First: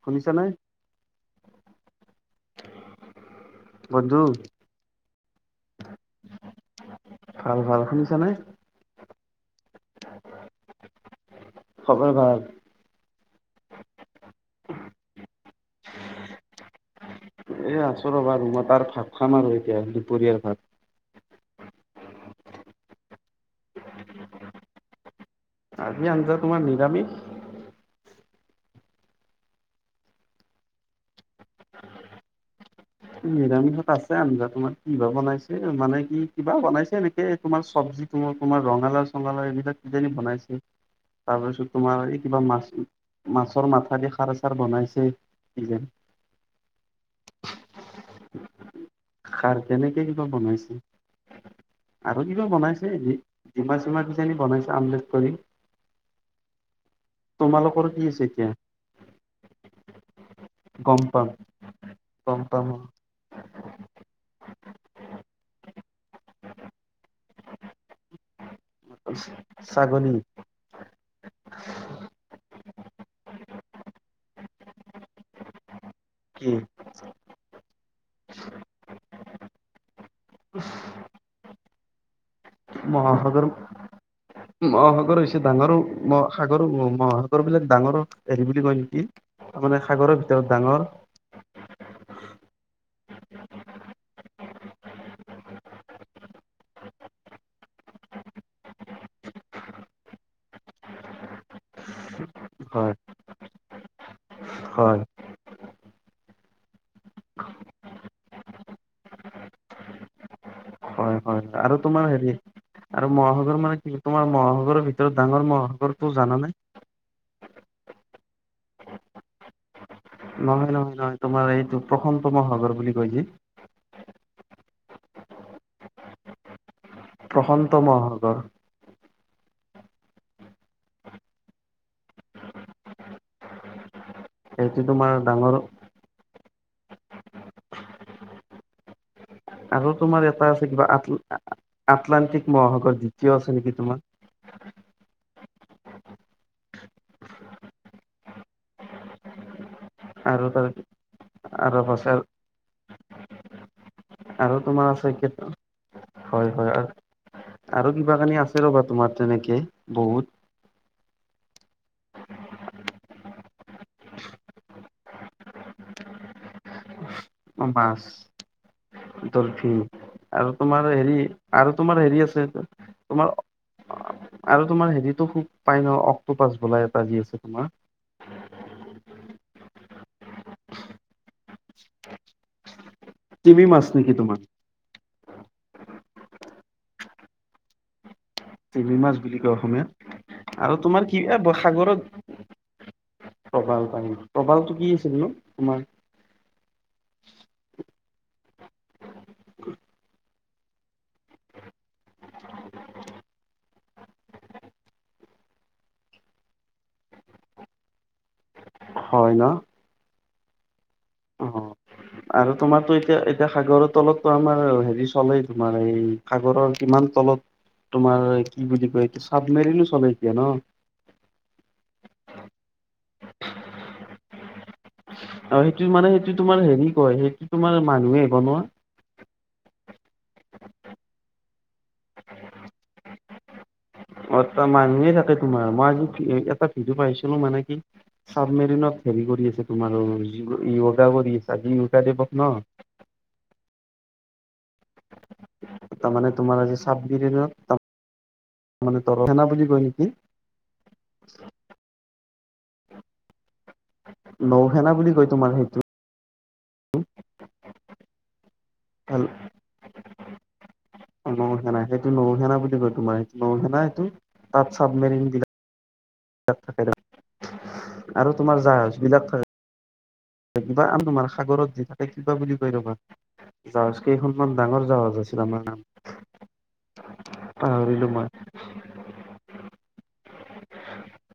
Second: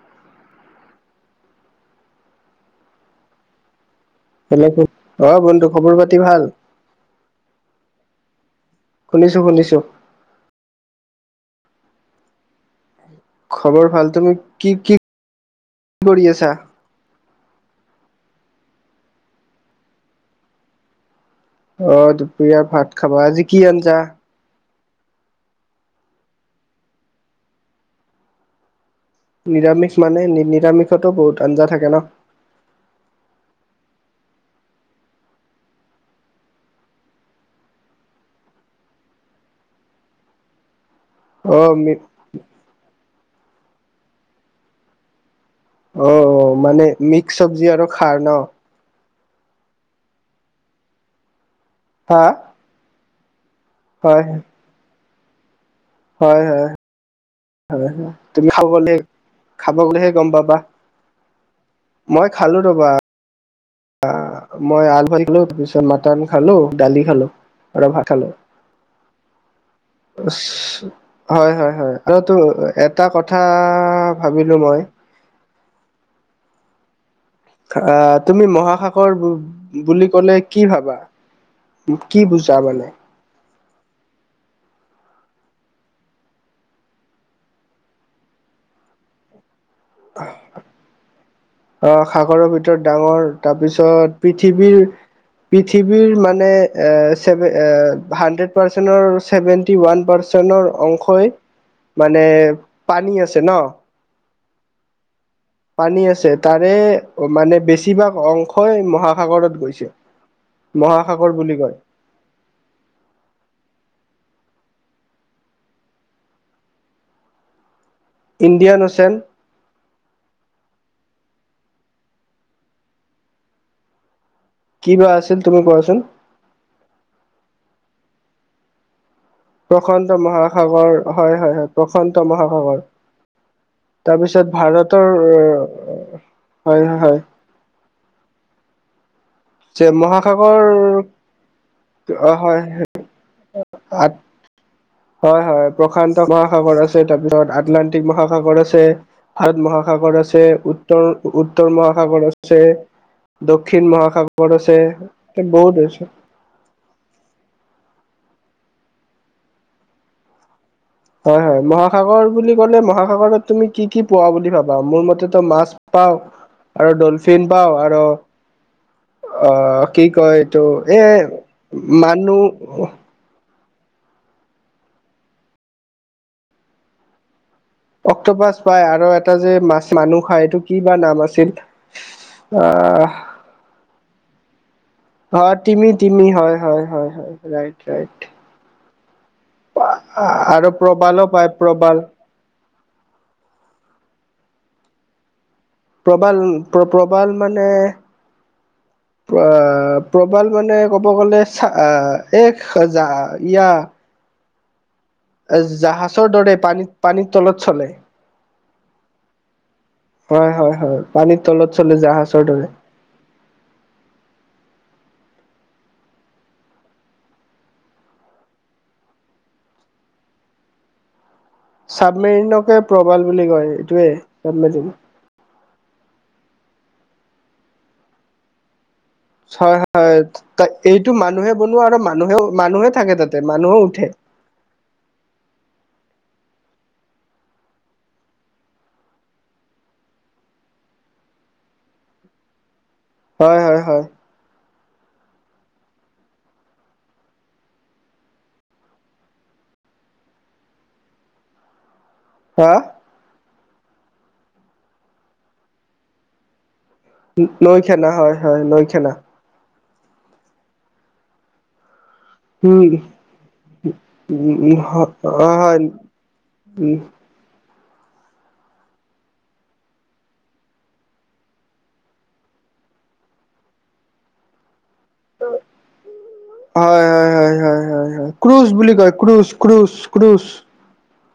[inaudible] শুনিছানে? বন্ধু। [unintelligible] অ'! বন্ধু খবৰ-পাতি ভাল? ভাল, ভাল। শুনিছানে? শুনিছোঁ-শুনিছোঁ। খবৰ ভাল? খবৰ ভাল। তুমি, কি কি কৰি আছা? এ, আছোঁ ৰ'বা। তোমাৰ তাৰ ভাত খাম আৰু এতিয়া, দুপৰীয়াৰ ভাত। অ'! দুপৰীয়া ভাত খাবা। আজি কি আঞ্জা? আজি আঞ্জা তোমাৰ নিৰামিষ। নিৰামিষ মানে, নিৰামিষতো বহুত আঞ্জা থাকে ন'! নিৰামিষত আছে, আঞ্জা তোমাৰ। কি বা বনাইছে! মানে কি, কিবা বনাইছে এনেকে, তোমাৰ চব্জি। তোমাৰ ৰঙালাও-চঙালাও এইবিলাক, কিহেদি বনাইছে? অ তাৰপিছত মি তোমাৰ, এই কিবা মাছ, মাছৰ মাথা দি খাৰ-চাৰ বনাইছে। যে, অ' অ'! মানে, মিট চব্জি আৰু খাৰ ন'? খাৰ তেনেকে কিবা বনাইছে। হা আৰু কিবা বনাইছে এনে। দিমা-চিমা বিচাৰি বনাইছে, আমলেট কৰি। হয়, হয়! তোমালোকৰ হয়, কি হয়! আছে তুমি এতিয়া খাবলে, খাব গ'লেহে গম পাবা? গম পাম। মই গম খালোঁ পাম। ৰ'বা। [inaudible] আঁ মই আলু [unintelligible] পিছত মাটন খালোঁ, দালি খালোঁ। আৰু ভাত খালোঁ। [unintelligible] ছাগলী? [unintelligible] হয়, হয়, হয়! [unintelligible] এটা কথা ভাবিলোঁ মই। উম। আঁ তুমি মহাসাগৰ বুলি ক'লে, কি ভাবা? কি বুজা মানে? মহাসাগৰ [unintelligible] মহাসাগৰ হৈছে, ডাঙৰ মহাসাগৰ মহাসাগৰ বিলাক ডাঙৰ হেৰি বুলি কয় নেকি। তাৰ মানে সাগৰৰ ভিতৰত ডাঙৰ। আহ, সাগৰৰ ভিতৰত ডাঙৰ তাৰ পিছত পৃথিৱীৰ পৃথিৱীৰ মানে ছেভে হান্দ্ৰেদ পাৰ্চেনৰ চেভেনটি ৱান পাৰ্চেনৰ অংশই মানে হয় পানী আছে ন? হয়। পানী আছে, তাৰে মানে বেছিভাগ অংশই মহাসাগৰত গৈছে। হয় মহাসাগৰ হয় বুলি কয় আৰু তোমাৰ হেৰি আৰু মহাসাগৰ মানে কি তোমাৰ মহাসাগৰৰ ভিতৰত ডাঙৰ মহাগৰটো জানানে? ইণ্ডিয়ানচিয়ান। নহয় নহয় নহয়, তোমাৰ এইটো প্ৰসান্ত মহাগৰ বুলি কৈ যে। কিনো আছিল তুমি কোৱাচোন? প্ৰশান্ত মহাসাগৰ। প্ৰশান্ত মহাসাগৰ হয় হয় হয়, প্ৰশান্ত মহাসাগৰ। তাৰপিছত সেইটো ভাৰতৰ। তোমাৰ ডাঙৰ হয় হয়! যে আৰু তোমাৰ এটা মহাসাগৰ আছে কিবা অ আ-আটলান্টিক হয় মহাসাগৰ দ্বিতীয় আছে নেকি তোমাৰ। হয় হয়, প্ৰশান্ত মহাসাগৰ আছে তাৰপিছত আটলান্টিক মহাসাগৰ আছে। ভাৰত মহাসাগৰ আছে, আৰু তাৰ উত্তৰ উত্তৰ মহাসাগৰ আছে, দক্ষিণ মহা আৰু সাগৰ আছে, তোমাৰ এ বহুত আছে। হয় হয়, আৰু কিবা আছে তোমাৰ তেনেকে বহুত। হয় হয়, মহাসাগৰ বুলি ক'লে মহাসাগৰত তুমি কি কি পোৱা বুলি ভাবা? মোৰ মতেটো মাছ, পাওঁ, আৰু ডলফিন পাওঁ মাছ আৰু ডলফিন আহ কি কয় আৰু এইটো তোমাৰ এ হেৰি আৰু তোমাৰ হেৰি আছে। মানুহ তোমাৰ আৰু তোমাৰ হেৰিটো খুব পাই ন, অক্টোপাছ বোলা এটা যে আছে তোমাৰ। অক্টোপাছ পাই আৰু এটা যে মাছ মানুহ খায় এইটো কি বা নাম আছিল। অ'। তিমি মাছ নেকি তোমাৰ। অ' তিমি তিমি হয় হয় ৰাইত ৰাইত। তিমি মাছ বুলি কয় অসমীয়াত আৰু তোমাৰ কি প্ৰবালো পায় প্ৰবাল সাগৰত প্ৰবাল প্ৰাণী, প্ৰবালটো কি আছিলনো তোমাৰ? প্ৰবাল প্ৰবাল মানে [inaudible] প্ৰবাল মানে ক'ব গ'লে এক হেজাৰ ইয়া জাহাছৰ দৰে পানীত পানীৰ তলত চলে। হয় ন। হয় হয় হয়, পানীৰ তলত চলে জাহাছৰ দৰে। তই এতিয়া এতিয়া সাগৰৰ তলতটো আমাৰ হেৰি চলেই তোমাৰ এই সাগৰৰ কিমান তলত তোমাৰ কি বুকি কয়, এইটো চাবমেৰিনো চলে এতিয়া ন। চাবমেৰিনকে প্ৰবাল বুলি কয়, এইটোৱে চাবমেৰিন। আৰু সেইটো মানে সেইটো তোমাৰ হেৰি কয়, সেইটো তোমাৰ মানুহে বনোৱা। হয় হয়, এইটো মানুহে বনোৱা আৰু মানুহেও মানুহে থাকে তাতে মানুহেও উঠে। অ' মানুহে থাকে তোমাৰ মই এটা ভিডি'অ পাইছিলো মানে কি চাবমেৰিনত হেৰি কৰি আছে তোমাৰ য়োগা কৰি আছে, আজি য়োগা দিৱস ন। হয় হয় হয়। তাৰমানে তোমাৰ আজি চাবমেৰিনৰ মানে তৰসেনা বুলি কয় নেকি। হা? নৌ সেনা বুলি কয় তোমাৰ সেইটো। নৌ সেনা হয় হয়, নৌ সেনা। হেল্ল'। নৌ সেনা, সেইটো নৌ সেনা বুলি উম কয় তোমাৰ, নৌ সেনা এইটো তাত উম চাবমেৰিন দি হয় হয়। [unintelligible] থাকে আৰু তোমাৰ জাহাজ বিলাক থাকে- কিবা আন তোমাৰ সাগৰত যি থাকে কিবা বুলি কৈ ৰবা, জাহাজ কেইখনমান ডাঙৰ জাহাজ আছে। [unintelligible] হয় হয় হয় হয় পাহৰিলো হয় মই হয়, ক্ৰোচ বুলি কয়, ক্ৰোচ ক্ৰোচ ক্ৰোচ।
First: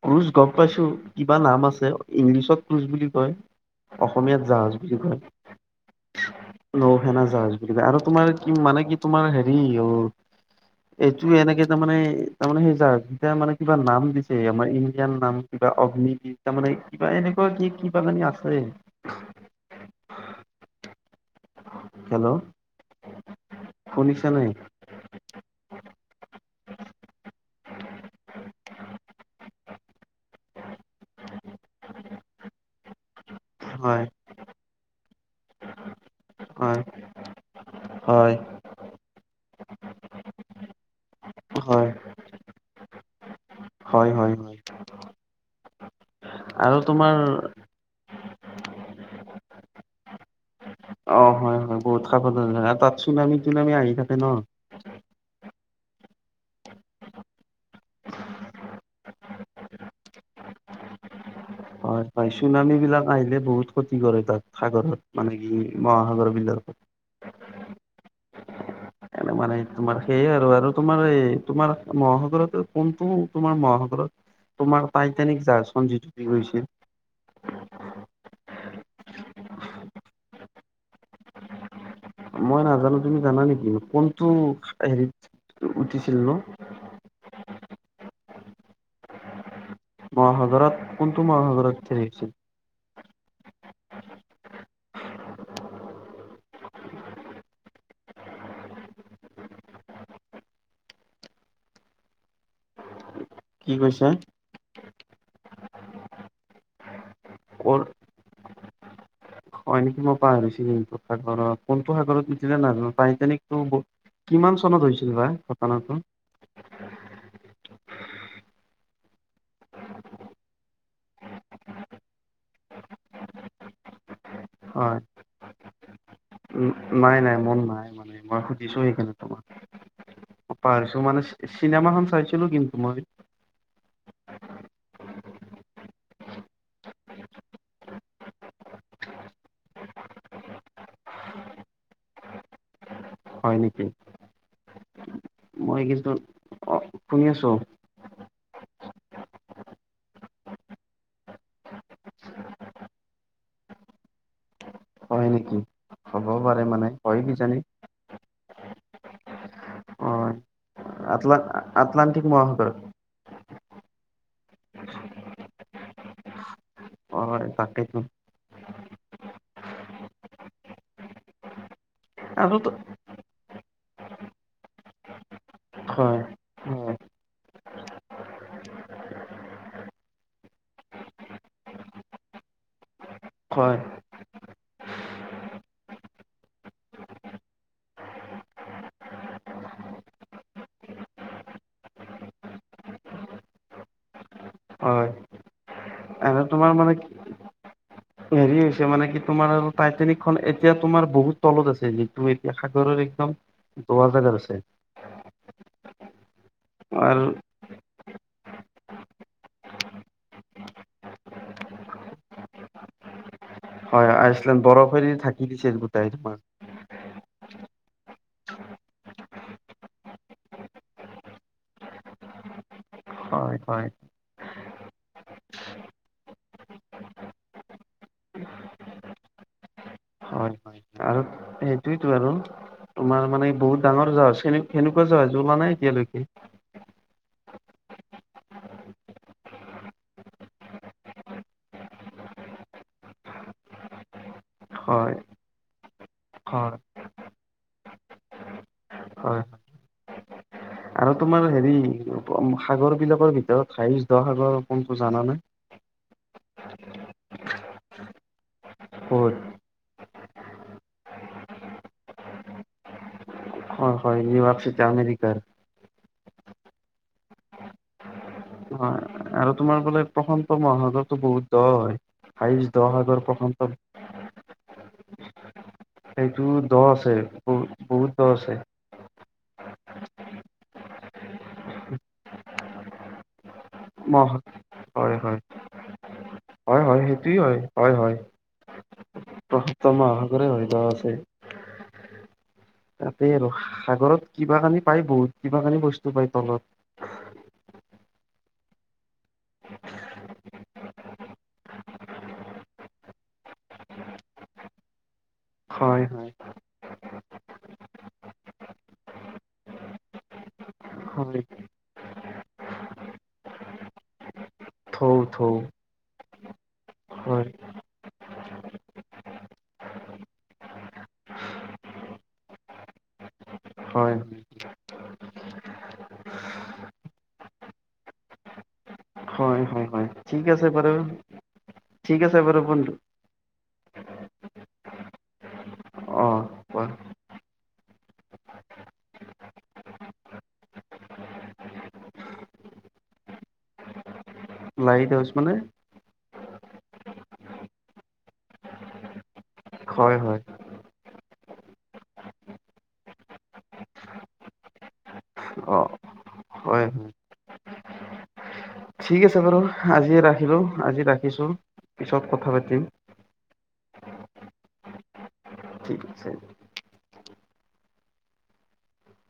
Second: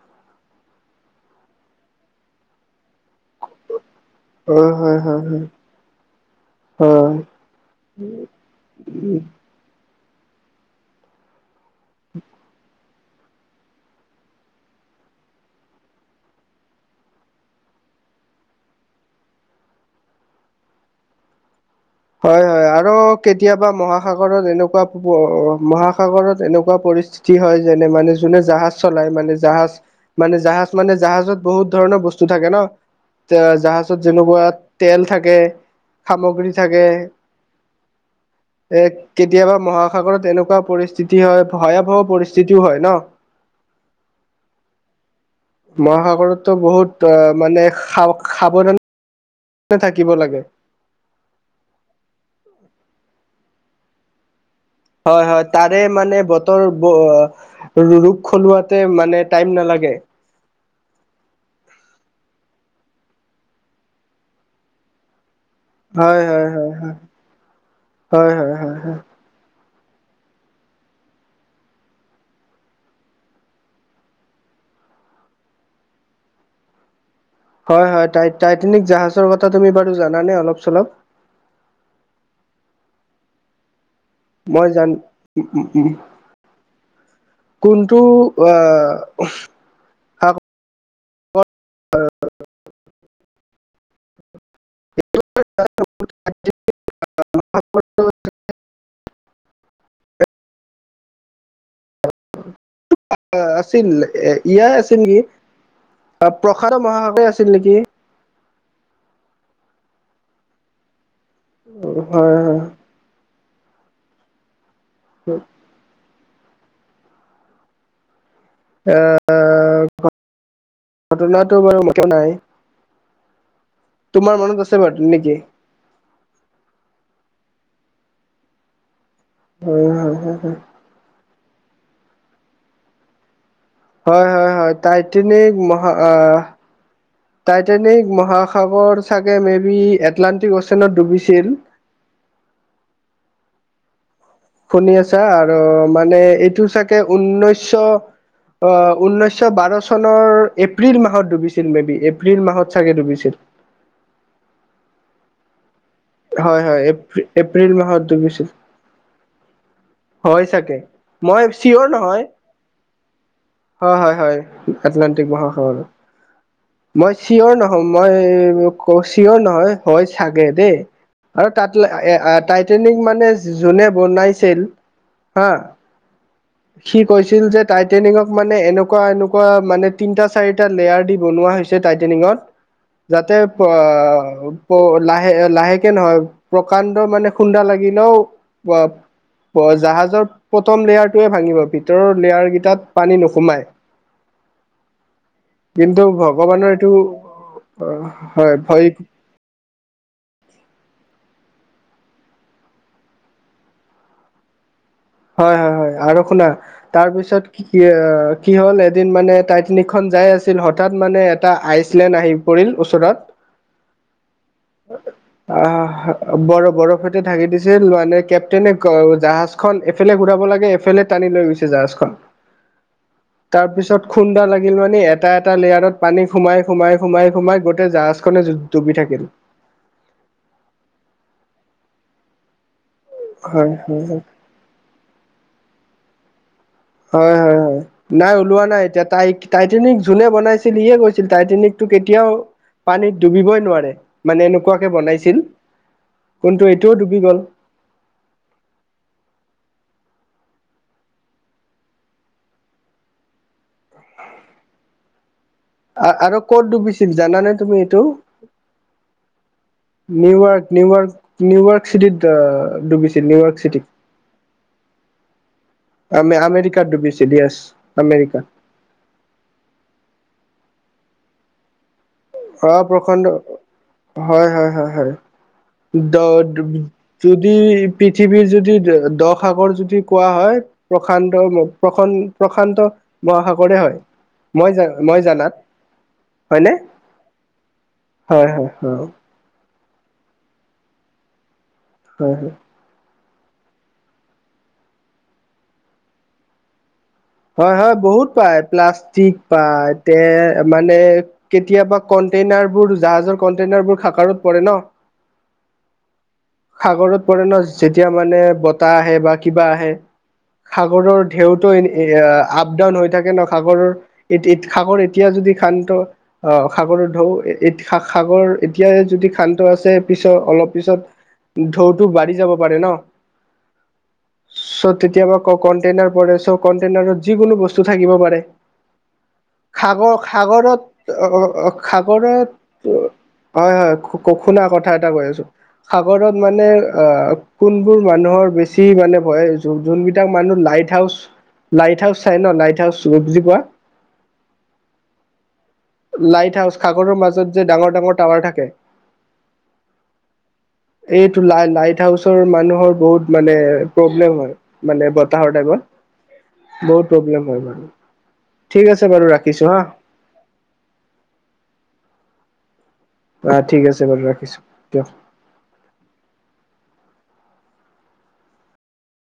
ক্ৰোচ গম পাইছো, কিবা নাম আছে ইংলিছত ক্ৰোচ বুলি কয়। অসমীয়াত হয় জাহাজ বুলি হয় কয়। হয় হয় নৌ হয় সেনা জাহাজ বুলি কয় আৰু তোমাৰ কি মানে কি তোমাৰ হেৰি অঁ'- এইটো এনেকে তাৰ মানে সেই [unintelligible] যেতিয়া মানে কিবা নাম দিছে আমাৰ ইণ্ডিয়ান নাম। কিবা অগ্নিবিৰ, তাৰ মানে কিবা এনেকুৱা কি কিবা কানি আছে। হেল্ল' হয় হয় আৰু কেতিয়াবা শুনিছা নে মহাসাগৰত এনেকুৱা মহাসাগৰত এনেকুৱা পৰিস্থিতি হয় যেনে মানে জোনে জাহাজ চলায় মানে জাহাজ- মানে জাহাজ মানে জাহাজত বহুত ধৰণৰ বস্তু থাকে ন'। এ জাহাজত হয় যেনেকুৱা তেল থাকে সামগ্ৰী হয় থাকে। হয় এ কেতিয়াবা মহাসাগৰত এনেকুৱা পৰিস্থিতি হয় ভয়াৱহক পৰিস্থিতিও হয় ন'। হয় হয় হয়। মহাসাগৰততো আৰু বহুত তোমাৰ অঁ' মানে সা-সাৱধাণে থাকিব লাগে। অঁ' হয় হয় বহুত সাৱধান হয় আৰু চুনামী তুনামি আহি থাকে ন'। হয় হয় তাৰে মানে বতৰ ব ৰোগ সলোৱাতে মানে টাইম নালাগে। হয়, চুনামী বিলাক আহিলে বহুত ক্ষতি কৰে তাত সাগৰত মানে কি- হয় মহাসাগৰ হয় হয় বিলাকত। হয় হয় হয় হয় হয়। এনে মানে তোমাৰ সেইয়াই আৰু তোমাৰ এই তোমাৰ মহাসাগৰত কোনটো তোমাৰ মহাসাগৰত- তোমাৰ টাইটেনিক জাহাজখন যি ডুবি গৈছিল। হয় হয়, টাইটেনিক জাহাজৰ কথা তুমি বাৰু জানা নে অলপ চলপ? মই নাজানো, তুমি জানা নেকি কোনটো মই জান হেৰিত উঠিছিল ন'? কোনটো আহ'- মহাসাগৰত কোনটো মহাসাগৰত থেলিছিল? [unintelligible] [unintelligible] [unintelligible] কি আছিল কৈছা এ- ইয়াই আছিল নেকি, অঁ' প্ৰখান্দ মহাসাগৰে আছিল নেকি। কৰ হয় নেকি, মই পাহৰিছিলো, সাগৰত কোনটো সাগৰত হয় নিছিলে হয় নাজানোঁ, টাইটানিকতো কিমান চনত হৈছিল বা ঘটনাটো? অ', ঘটনাটো বাৰু একো নাই। তোমাৰ মনত আছে বাৰু নেকি? উম্, নাই নাই মন নাই মানে, মই সুধিছোঁ সেইকাৰণে তোমাক। উম্, চাইছোঁ, মানে চিনেমাখন চাইছিলোঁ কিন্তু মই। হয় হয় হয়, টাইটানিক মহা টাইটেনিক মহাসাগৰ চাগে মে বি, এটলানণ্টিক অশচনত ডুবিছিল। হয় নেকি? শুনি আছাঁ আৰু মই কিন্তু মানে এইটো অ চাগে শুনি আছো ঊনৈছশ অ', ঊনৈছশ বাৰ চনৰ এপ্ৰিল মাহত ডুবিছিল মে বি, এপ্ৰিল মাহত চাগে ডুবিছিল। হয় নেকি? হ'ব হয় পাৰে হয়, মানে এ কিজানি এপ্ৰিল মাহত ডুবিছিল। অ হয় চাগে! আটলা, মই চিয়ৰ নহয় আটলাণ্টিক মহাসাগৰ। হয় হয় হয়, আটলাণ্টিক মহাসাগৰত। মই হয় চিঞৰ তাকেইতো নহয়, মই ক' চিঞৰ নহয়। হয় চাগে দেই! আৰু তাত আৰু তো- টাইটেনিক মানে, যোনে বনাইছিল হা হয় হয়, সি কৈছিল যে টাইটেনিকক মানে এনেকুৱা, এনেকুৱা মানে তিনটা চাৰিটা লেয়াৰ দি বনোৱা হৈছিল। যে টাইটেনিঙত, যাতে হয় লাহে লাহেক নহয়, প্ৰকাণ্ড মানে খুন্দা লাগিলেও জাহাজৰ প্ৰথম লেয়াৰটোৱে ভাঙিব, ভিতৰৰ লেয়াৰ কেইটাত পানী নোসোমাই। হয়, কিন্তু অ'। ভগৱানৰ এইটো, অ'। কি হেৰি হৈছে মানে সেই তোমাৰ টাইটেনিক খন এতিয়া তোমাৰ বহুত তলত আছে, যিটো এতিয়া সাগৰৰ একদম গোৱা যাগাত আছে। হয় হয় হয় আৰু শুনা, আৰু তাৰপিছত কি কি হ'ল, এদিন মানে টাইটানিক খন যাই আছিল। হঠাৎ মানে এটা আইচলেণ্ড আহিম পৰিল ওচৰত। হয়, আইচলেণ্ড বৰফেদি থাকি দিছে গোটাই তোমাক। সৈতে ঢাকি দিছে, লোৱা নাই কেপ্টেইনে জাহাজ খন সেইফালে ঘূৰাব লাগে, এইফালে টানি লৈ গৈছে জাহাজখন। হয় হয় তাৰপিছত খুন্দা লাগিল মানে, এটা এটা লেয়াৰত পানী সোমাই সোমাই, সোমাই সোমাই গোটেই জাহাজখনে ডুবি থাকিল। সেইটোৱেটো আৰু তোমাৰ মানে হয় বহুত হয় ডাঙৰ হয় জাহাজ খিনি সেনেকুৱা জাহাজ ওলোৱা নাই এতিয়ালৈকে। হয় হয় হয়। নাই ওলোৱা নাই এতিয়া, তাই টাইটেনিক যোনে বনাইছিল। সিয়ে কৈছিল, টাইটেনিকটো কেতিয়াও পানীত ডুবিবই নোৱাৰে, মানে এনেকুৱাকে হয় বনাইছিল কিন্তু হয় এইটোও ডুবি গ'ল। হয় হয়। আৰু তোমাৰ হেৰি, সাগৰ বিলাকৰ ভিতৰত হাইছ দ সাগৰ কোনটো জানানে? আৰু ক'ত ডুবিছিল জানানে তুমি এইটো। ক'ত? নিউয়ৰ্ক নিউয়ৰ্ক, নিউয়ৰ্ক চিটিত ডুবিছিল নিউয়ৰ্ক। চিটিত হয় হয়, নিউয়ৰ্ক চিটি আমেৰিকাৰ। আমে, আমেৰিকাত ডুবিছিল, ইয়েছ আমেৰিকা। হয় আৰু তোমাৰ বোলে প্ৰশান্ত মহাসাগৰটো বহুত দ হয়। হাইষ্ট অ দ সাগৰ প্ৰখণ্ড প্ৰশান্ত হয় হয় হয় হয়। দ সেইটো দ আছে যদি বহুত বহুত দ পৃথিৱীৰ আছে যদি দ সাগৰ যদি যদি কোৱা হয় প্ৰশান্ত প্ৰ প্ৰসন্ত প্ৰশান্ত মহাসাগৰে হয়, মহা মই হয় মই হয় জানাত হয়নে? হয় হয় সেইটোৱে হয়। হয় হয়। হয়, হয়, হয়। প্ৰশান্ত মহাসাগৰে হয়, দ আছে। হয় হয়। তাতে আৰু সাগৰত কিবা কানি পায় বহুত কিবা কানি বস্তু পায় তলত। হয় হয় বহুত পায়, প্লাষ্টিক পায় তে মানে কেতিয়াবা কণ্টেইনাৰবোৰ জাহাজৰ কন্টেইনাৰবোৰ সাগৰত পৰে ন। হয়। হয় সাগৰত পৰে ন যেতিয়া মানে বতাহ আহে বা কিবা আহে। সাগৰৰ হয় ঢেউটো এনে এয়া আপ ডাউন হৈ থাকে ন, সাগৰৰ এ সাগৰ থৌ এতিয়া যদি থৌ শান্ত আহ সাগৰৰ ঢৌ হয় সাগৰ এতিয়াই যদি শান্ত আছে পিছত অলপ পিছত ঢৌটো বাঢ়ি যাব পাৰে ন। হয়। চ কেতিয়াবা ক কন্টেইনাৰ পৰে চ কন্টেইনাৰত যিকোনো বস্তু থাকিব পাৰে। হয় হয় সাগ হয় ঠিক আছে বাৰু সাগৰত অ অ ঠিক আছে বাৰু বন্ধু সাগৰত হয় হয় শুনা কথা এটা কৈ আছোঁ, অ সাগৰত মানে কোৱা আ কোনবোৰ মানুহৰ বেছি মানে ভয় যোনবিলাক মানুহ লাইট হাউচ লাইট হাউচ চাই ন, লাইট হাউচ বুজি পোৱা? লাইট হাউচ মানে? লাইট হাউচ সাগৰৰ মাজত যে ডাঙৰ ডাঙৰ টাৱাৰ থাকে। হয় হয়। এইটো লাই লাইট হাউচৰ মানুহৰ বহুত মানে প্ৰব্লেম হয়। মানে বতাহৰ অ টাইমত। হয় বহুত হয় প্ৰব্লেম হয় মানে। ঠিক আছে বাৰু আজি ৰাখিলোঁ, আজি ৰাখিছো পিছত কথা পাতিম। অ ঠিক আছে বাৰু ৰাখিছোঁ, দিয়ক। ঠিক আছে।